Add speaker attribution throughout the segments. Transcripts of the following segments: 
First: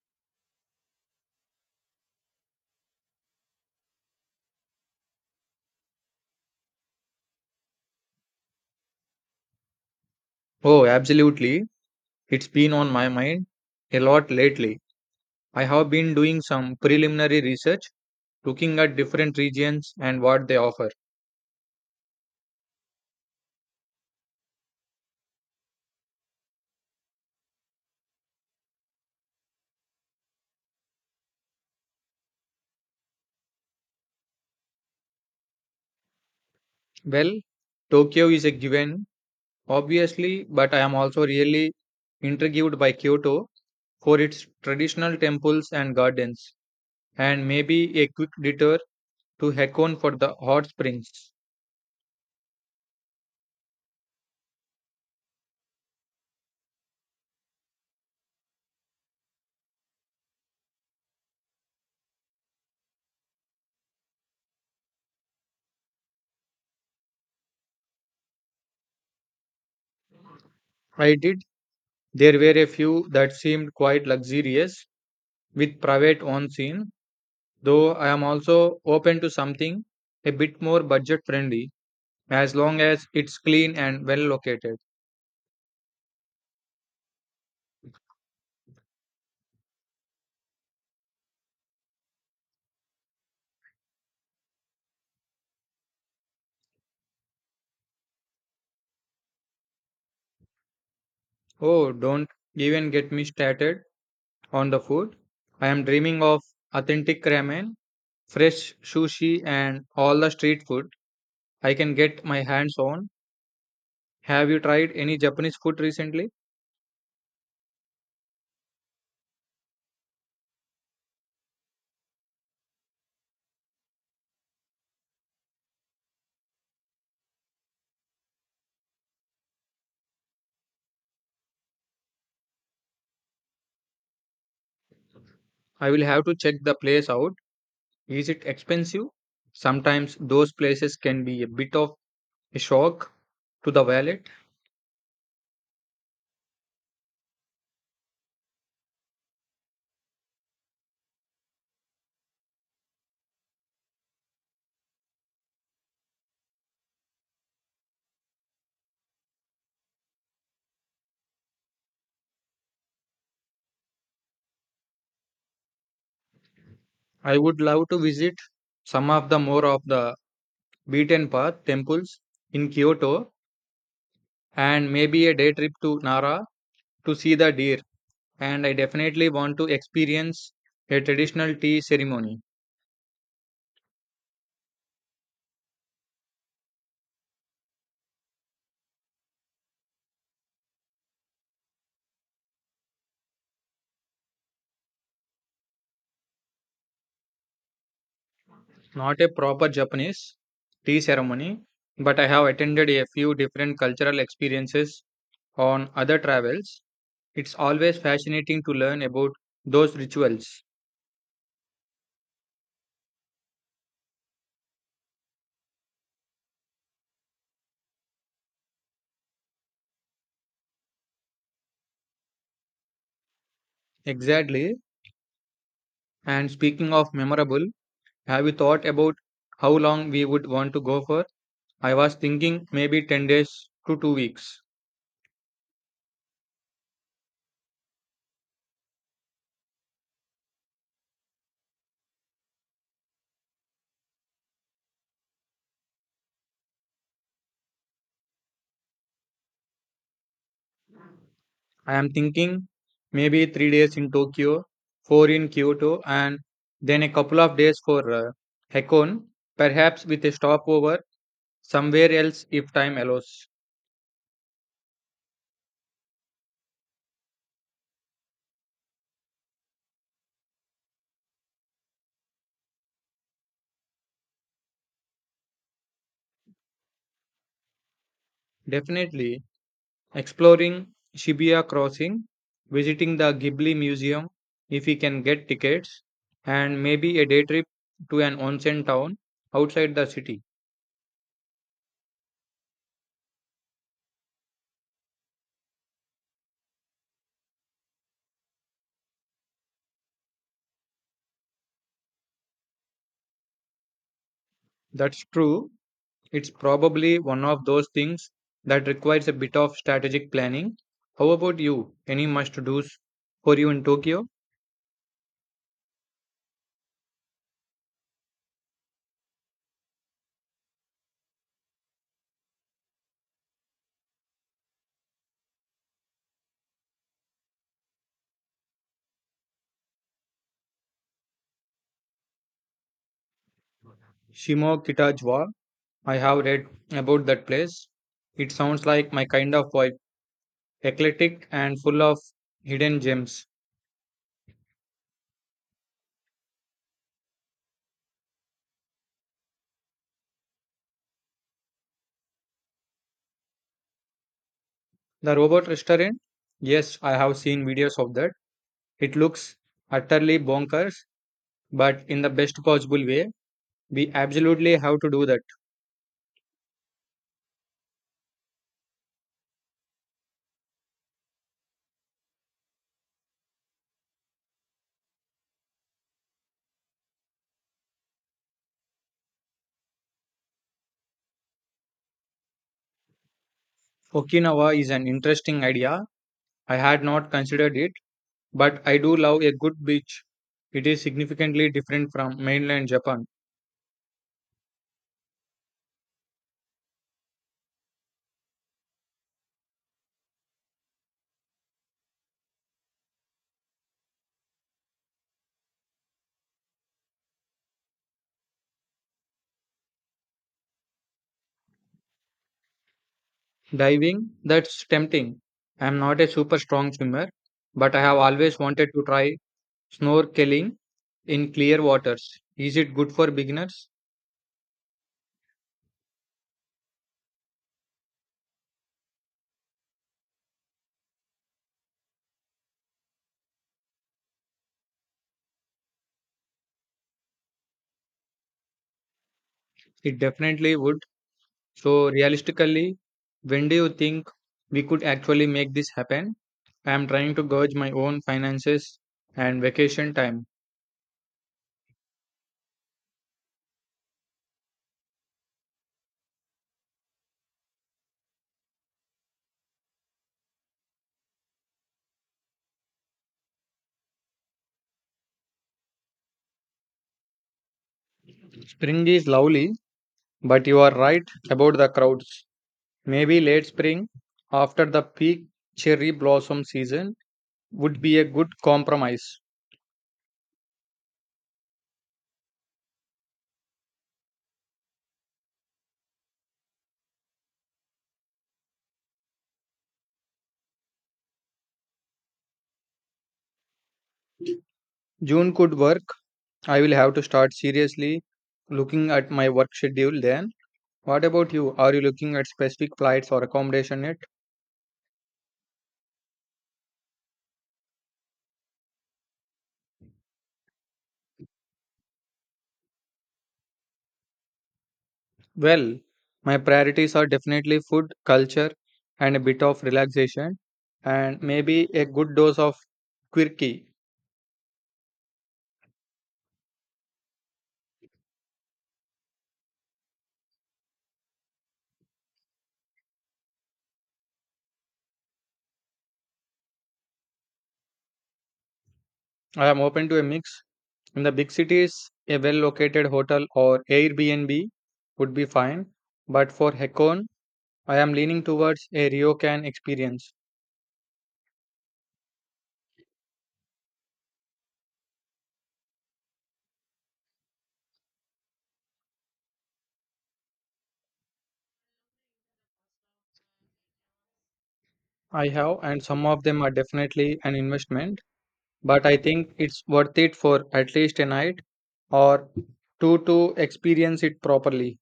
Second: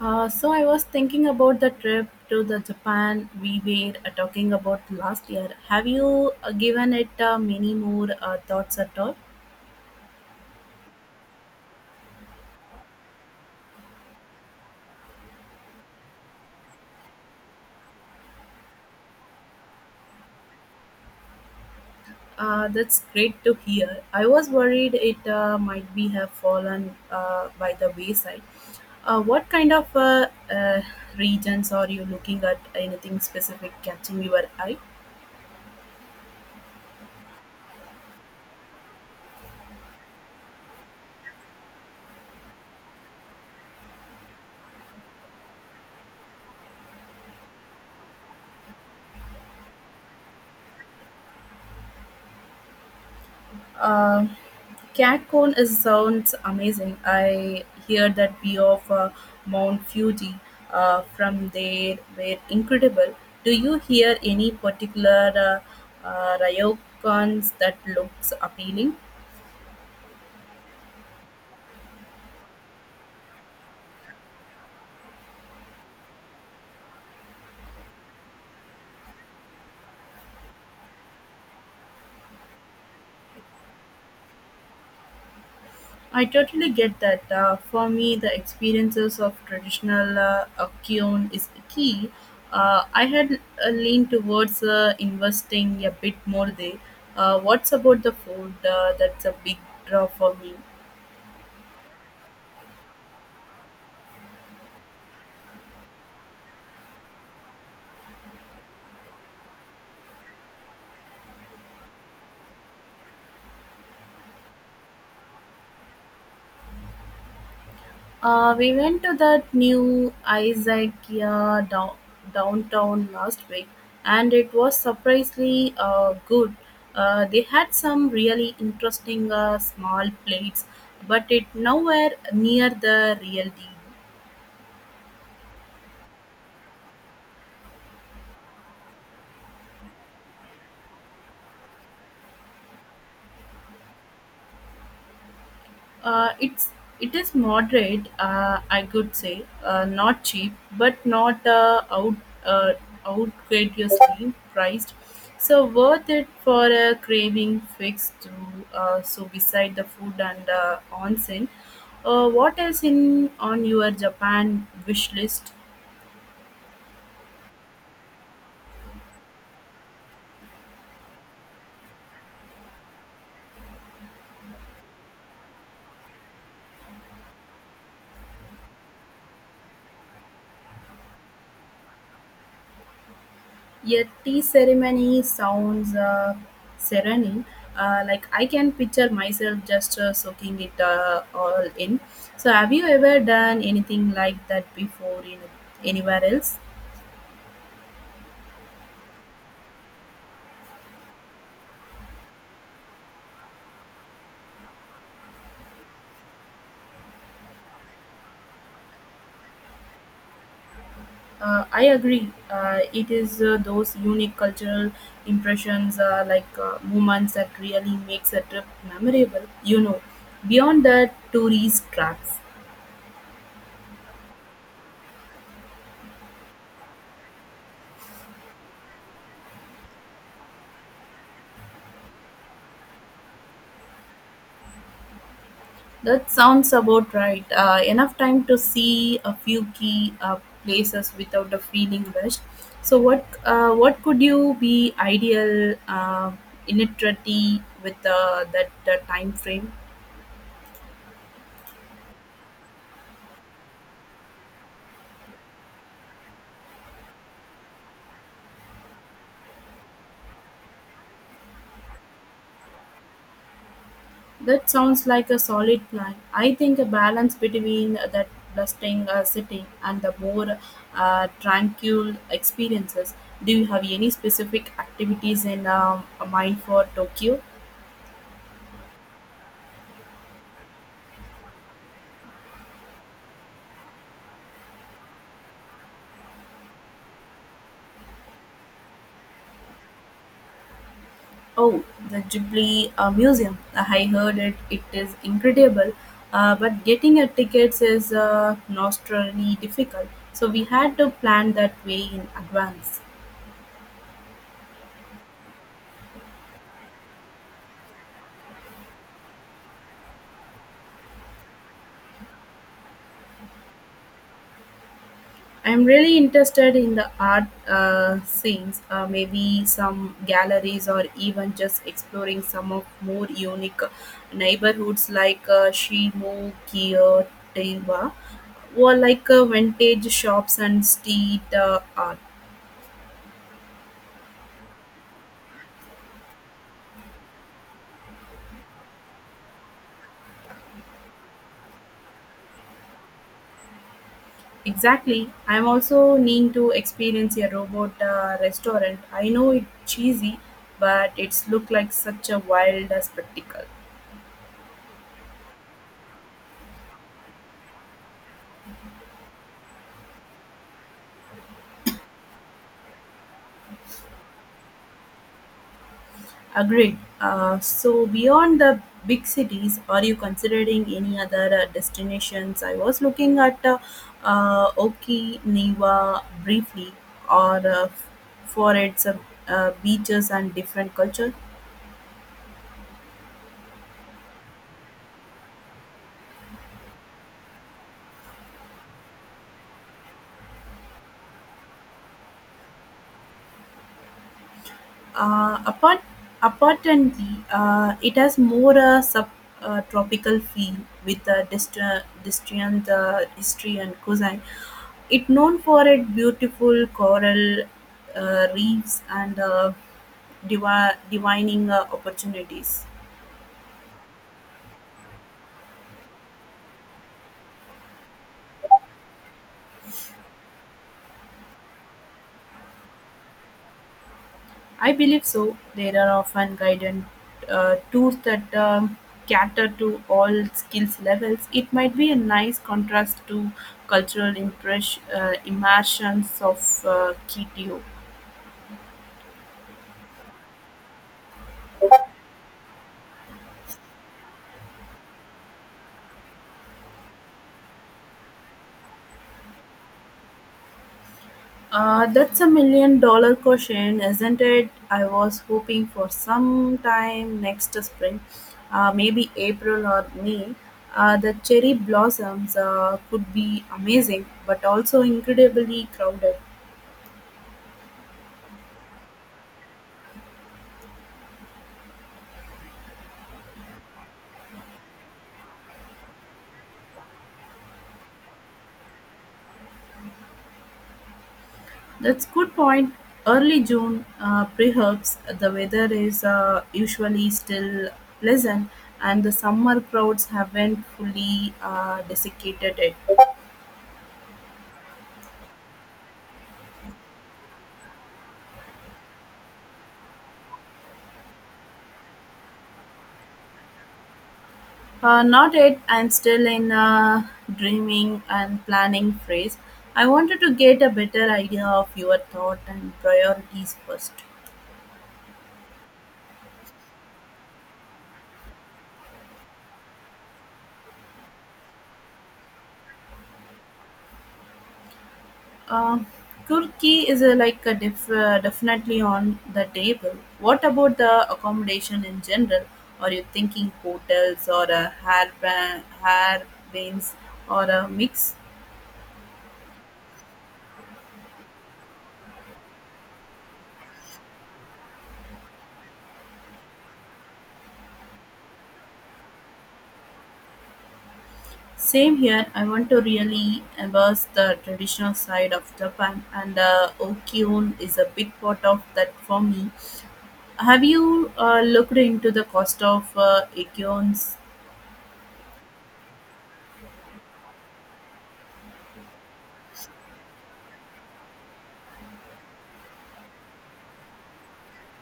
Speaker 1: So I was thinking about the trip to the Japan we were talking about last year. Have you given it many more thoughts at all?
Speaker 2: Oh, absolutely. It's been on my mind a lot lately. I have been doing some preliminary research, looking at different regions and what they offer.
Speaker 1: That's great to hear. I was worried it might be have fallen by the wayside. What kind of uh, regions are you looking at? Anything specific catching your eye?
Speaker 2: Well, Tokyo is a given, obviously, but I am also really intrigued by Kyoto for its traditional temples and gardens, and maybe a quick detour to Hakone for the hot springs.
Speaker 1: Uh, CatCon is sounds amazing. I hear that view of Mount Fuji from there were incredible. Do you hear any particular ryokans that looks appealing?
Speaker 2: I did. There were a few that seemed quite luxurious with private on scene though I am also open to something a bit more budget friendly as long as it's clean and well located.
Speaker 1: I totally get that. For me, the experiences of traditional Akkyon is key. I had leaned towards investing a bit more there. What's about the food? That's a big draw for me.
Speaker 2: Oh, don't even get me started on the food. I am dreaming of authentic ramen, fresh sushi, and all the street food I can get my hands on. Have you tried any Japanese food recently?
Speaker 1: We went to that new Izakaya downtown last week, and it was surprisingly good. They had some really interesting small plates, but it nowhere near the real deal.
Speaker 2: I will have to check the place out. Is it expensive? Sometimes those places can be a bit of a shock to the wallet.
Speaker 1: Uh, it's it is moderate, I could say, not cheap, but not uh, outrageously priced. So worth it for a craving fix to so beside the food and onsen. What else in on your Japan wish list?
Speaker 2: I would love to visit some of the more of the beaten path temples in Kyoto and maybe a day trip to Nara to see the deer. And I definitely want to experience a traditional tea ceremony,
Speaker 1: A tea ceremony sounds serene. Like I can picture myself just soaking it all in. So, have you ever done anything like that before in anywhere else?
Speaker 2: not a proper Japanese tea ceremony, but I have attended a few different cultural experiences on other travels. It's always fascinating to learn about those rituals.
Speaker 1: I agree. It is those unique cultural impressions, like moments, that really makes a trip memorable. You know, beyond the tourist traps.
Speaker 2: Exactly. And speaking of memorable, have you thought about how long we would want to go for? I was thinking maybe 10 days to 2 weeks.
Speaker 1: That sounds about right. Enough time to see a few key places without the feeling rushed. So, what could you be ideal initiative with that time frame?
Speaker 2: I am thinking maybe 3 days in Tokyo, 4 in Kyoto, and then a couple of days for Hakone, perhaps with a stopover somewhere else if time allows.
Speaker 1: That sounds like a solid plan. I think a balance between that bustling city and the more tranquil experiences. Do you have any specific activities in mind for Tokyo?
Speaker 2: Definitely exploring Shibuya Crossing, visiting the Ghibli Museum if we can get tickets, and maybe a day trip to an onsen town outside the city.
Speaker 1: Oh, the Ghibli Museum. I heard it. It is incredible. But getting a tickets is nostrily difficult. So we had to plan that way in advance.
Speaker 2: That's true. It's probably one of those things that requires a bit of strategic planning. How about you? Any must-dos for you in Tokyo?
Speaker 1: I'm really interested in the art scenes, maybe some galleries or even just exploring some of more unique neighborhoods like Shimo, Kiyo, Tewa, or like vintage shops and street art.
Speaker 2: Shimokitajwa. I have read about that place. It sounds like my kind of vibe, eclectic and full of hidden gems.
Speaker 1: Exactly. I'm also need to experience a robot restaurant. I know it's cheesy, but it's look like such a wild spectacle.
Speaker 2: The robot restaurant? Yes, I have seen videos of that. It looks utterly bonkers, but in the best possible way. We absolutely have to do that.
Speaker 1: Agreed. So beyond the big cities, are you considering any other destinations? I was looking at Okinawa briefly, or for its beaches and different culture.
Speaker 2: Okinawa is an interesting idea I had not considered it, but I do love a good beach. It is significantly different from mainland Japan.
Speaker 1: Uh, apart, apparently, it has more a sub tropical feel with the distant history and cuisine. It known for its beautiful coral reefs and divining opportunities.
Speaker 2: Diving, that's tempting. I am not a super strong swimmer, but I have always wanted to try snorkeling in clear waters. Is it good for beginners?
Speaker 1: I believe so. There are often guided tours that cater to all skills levels. It might be a nice contrast to cultural immersions of Kitio.
Speaker 2: It definitely would. So, realistically, when do you think we could actually make this happen? I am trying to gauge my own finances and vacation time.
Speaker 1: That's a million dollar question, isn't it? I was hoping for some time next spring, maybe April or May. The cherry blossoms could be amazing, but also incredibly crowded.
Speaker 2: Spring is lovely, but you are right about the crowds. Maybe late spring, after the peak cherry blossom season, would be a good compromise.
Speaker 1: That's good point. Early June, perhaps the weather is usually still pleasant, and the summer crowds haven't fully desiccated it.
Speaker 2: June could work. I will have to start seriously looking at my work schedule then. What about you? Are you looking at specific flights or accommodation yet?
Speaker 1: Not yet. I'm still in a dreaming and planning phase. I wanted to get a better idea of your thought and priorities first.
Speaker 2: Well, my priorities are definitely food, culture, and a bit of relaxation, and maybe a good dose of quirky.
Speaker 1: Uh, Turkey is a, like a definitely on the table. What about the accommodation in general? Are you thinking hotels or a hair bands or a mix?
Speaker 2: I am open to a mix, in the big cities, a well located hotel or Airbnb would be fine, but for Hakone, I am leaning towards a ryokan experience.
Speaker 1: Same here. I want to really embrace the traditional side of Japan, and Okyun is a big part of that for me. Have you looked into the cost of
Speaker 2: I have, and some of them are definitely an investment, but I think it's worth it for at least a night or two to experience it properly.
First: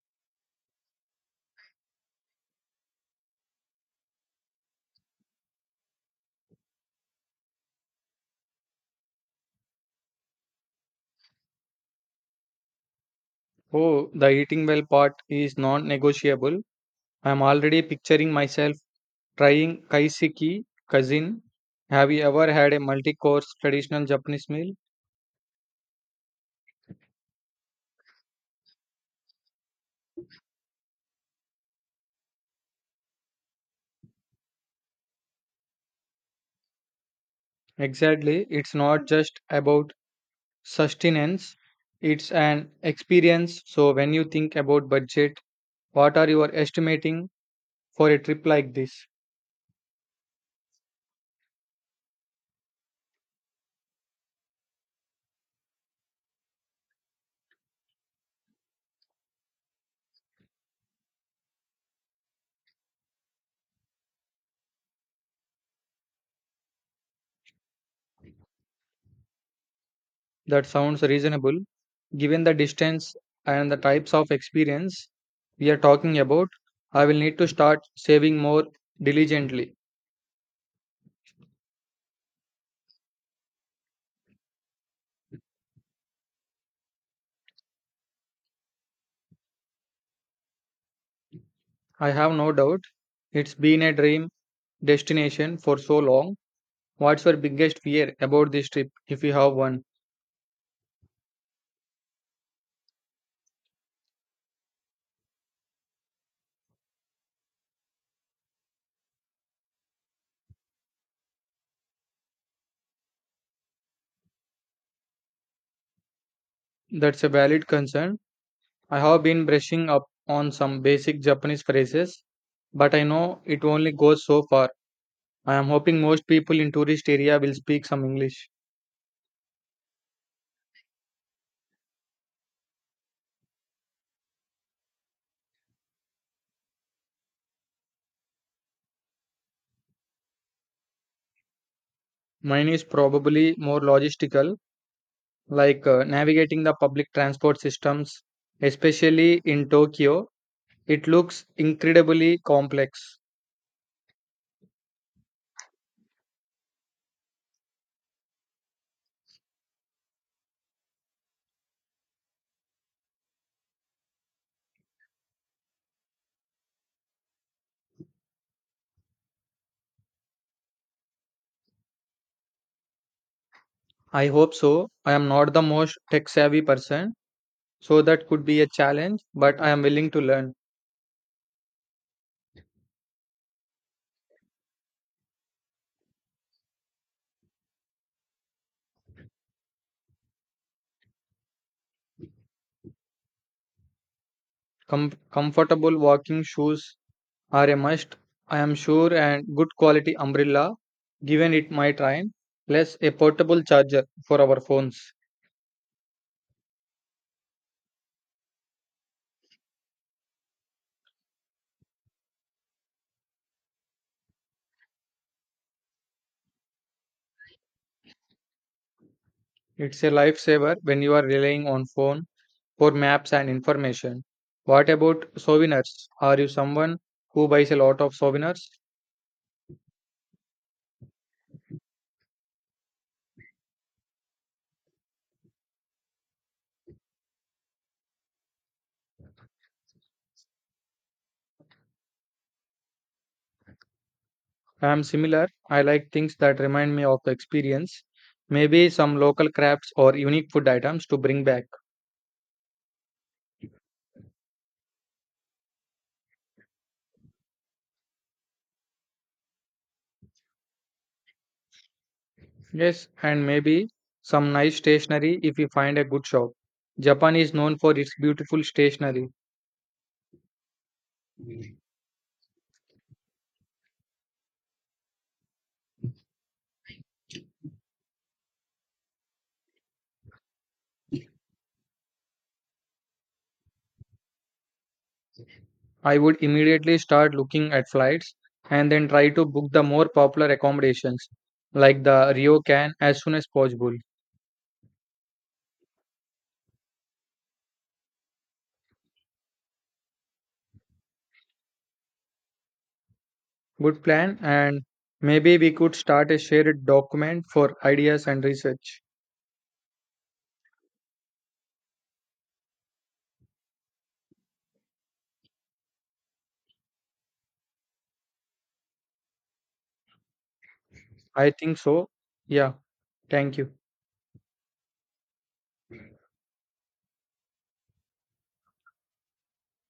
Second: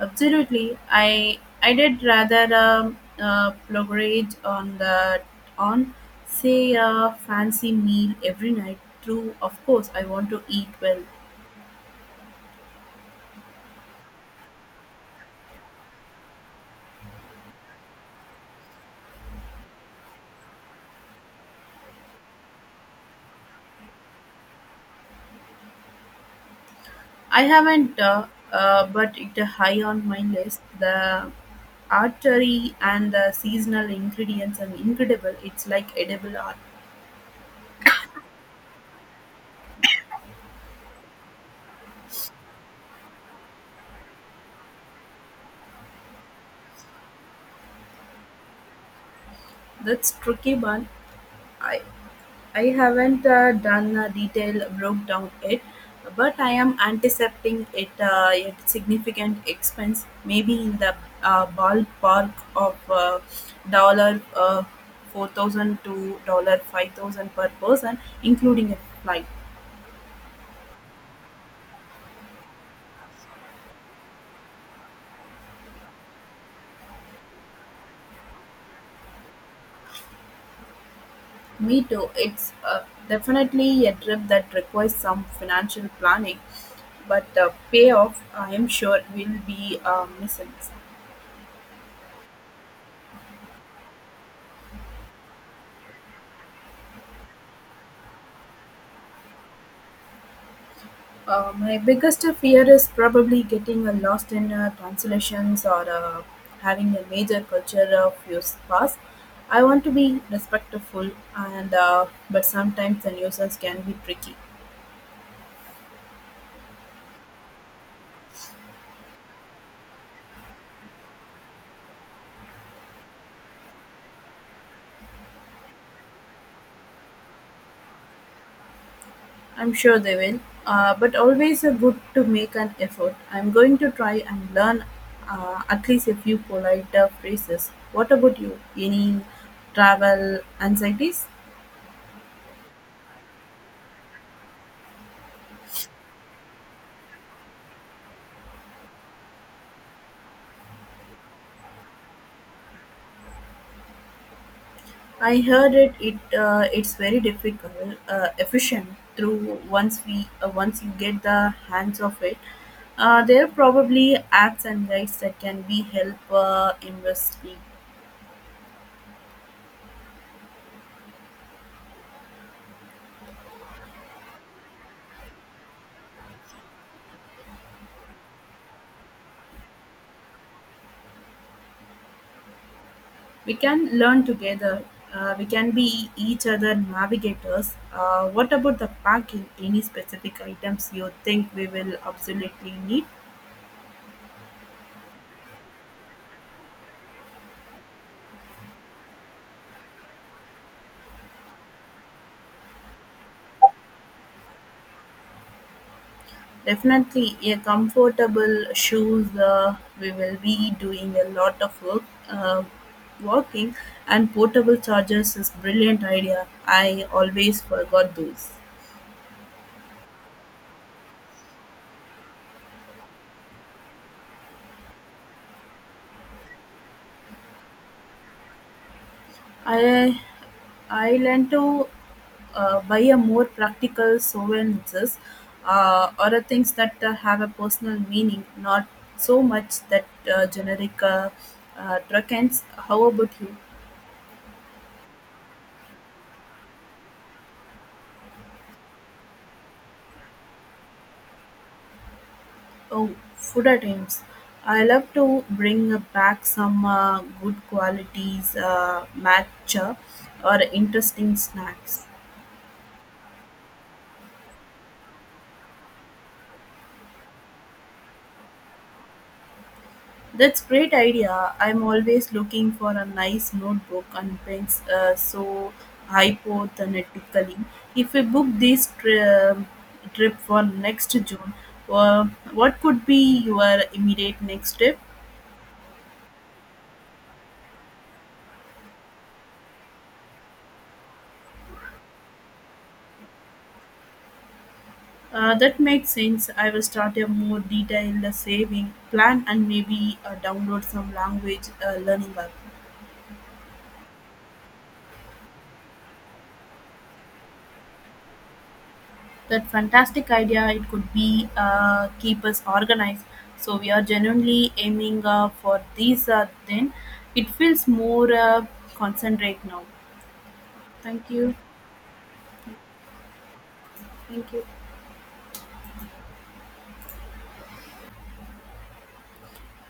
Speaker 1: absolutely, I did rather prograde on the on say a fancy meal every night. True, of course, I want to eat well.
Speaker 2: Oh, the eating well part is non negotiable. I'm already picturing myself trying kaiseki, cousin. Have you ever had a multi course traditional Japanese meal?
Speaker 1: I haven't, but it high on my list. The artery and the seasonal ingredients are incredible. It's like edible art.
Speaker 2: Exactly. It's not just about sustenance, it's an experience. So, when you think about budget, what are you are estimating for a trip like this?
Speaker 1: That's tricky, but I I haven't done a detailed breakdown yet, but I am anticipating it at significant expense, maybe in the ballpark of dollar four thousand to $5,000 per person, including a flight.
Speaker 2: That sounds reasonable given the distance and the types of experience we are talking about. I will need to start saving more diligently.
Speaker 1: Me too. It's definitely a trip that requires some financial planning, but the payoff I am sure will be missing.
Speaker 2: I have no doubt it's been a dream destination for so long. What's your biggest fear about this trip, if you have one?
Speaker 1: My biggest fear is probably getting lost in translations or having a major culture fuse pass. I want to be respectful, and but sometimes the nuisance can be tricky.
Speaker 2: That's a valid concern. I have been brushing up on some basic Japanese phrases, but I know it only goes so far. I am hoping most people in tourist area will speak some English.
Speaker 1: I'm sure they will, but always good to make an effort. I'm going to try and learn at least a few polite phrases. What about you? Any travel anxieties?
Speaker 2: Mine is probably more logistical, like navigating the public transport systems, especially in Tokyo. It looks incredibly complex.
Speaker 1: I heard it. It's very difficult, efficient. Through once you get the hands of it, there are probably apps and guides that can be help investigate.
Speaker 2: I hope so. I am not the most tech savvy person, so that could be a challenge, but I am willing to learn.
Speaker 1: We can learn together. We can be each other navigators. What about the packing? Any specific items you think we will absolutely need?
Speaker 2: Comfortable walking shoes are a must, I am sure, and good quality umbrella, given it might rain, plus a portable charger for our phones.
Speaker 1: Definitely a comfortable shoes. We will be doing a lot of work, uh, walking, and portable chargers is brilliant idea. I always forgot those.
Speaker 2: It's a lifesaver when you are relying on phone for maps and information. What about souvenirs? Are you someone who buys a lot of souvenirs?
Speaker 1: I I learned to buy a more practical souvenirs or a things that have a personal meaning, not so much that generic uh, trends. How about you?
Speaker 2: I am similar. I like things that remind me of the experience. Maybe some local crafts or unique food items to bring back.
Speaker 1: Oh, food items! I love to bring back some good qualities matcha or interesting snacks.
Speaker 2: Yes, and maybe some nice stationery if we find a good shop. Japan is known for its beautiful stationery.
Speaker 1: That's great idea. I'm always looking for a nice notebook and pens. So hypothetically, if we book this um, trip for next June, uh, what could be your immediate next step?
Speaker 2: I would immediately start looking at flights and then try to book the more popular accommodations like the Ryokan as soon as possible.
Speaker 1: That makes sense. I will start a more detailed saving plan and maybe download some language learning app.
Speaker 2: Good plan, and maybe we could start a shared document for ideas and research.
Speaker 1: That fantastic idea. It could be keep us organized. So we are genuinely aiming for these. Then it feels more concentrate now. Thank
Speaker 2: I
Speaker 1: you.
Speaker 2: think so. Yeah, thank you.
Speaker 1: Thank you.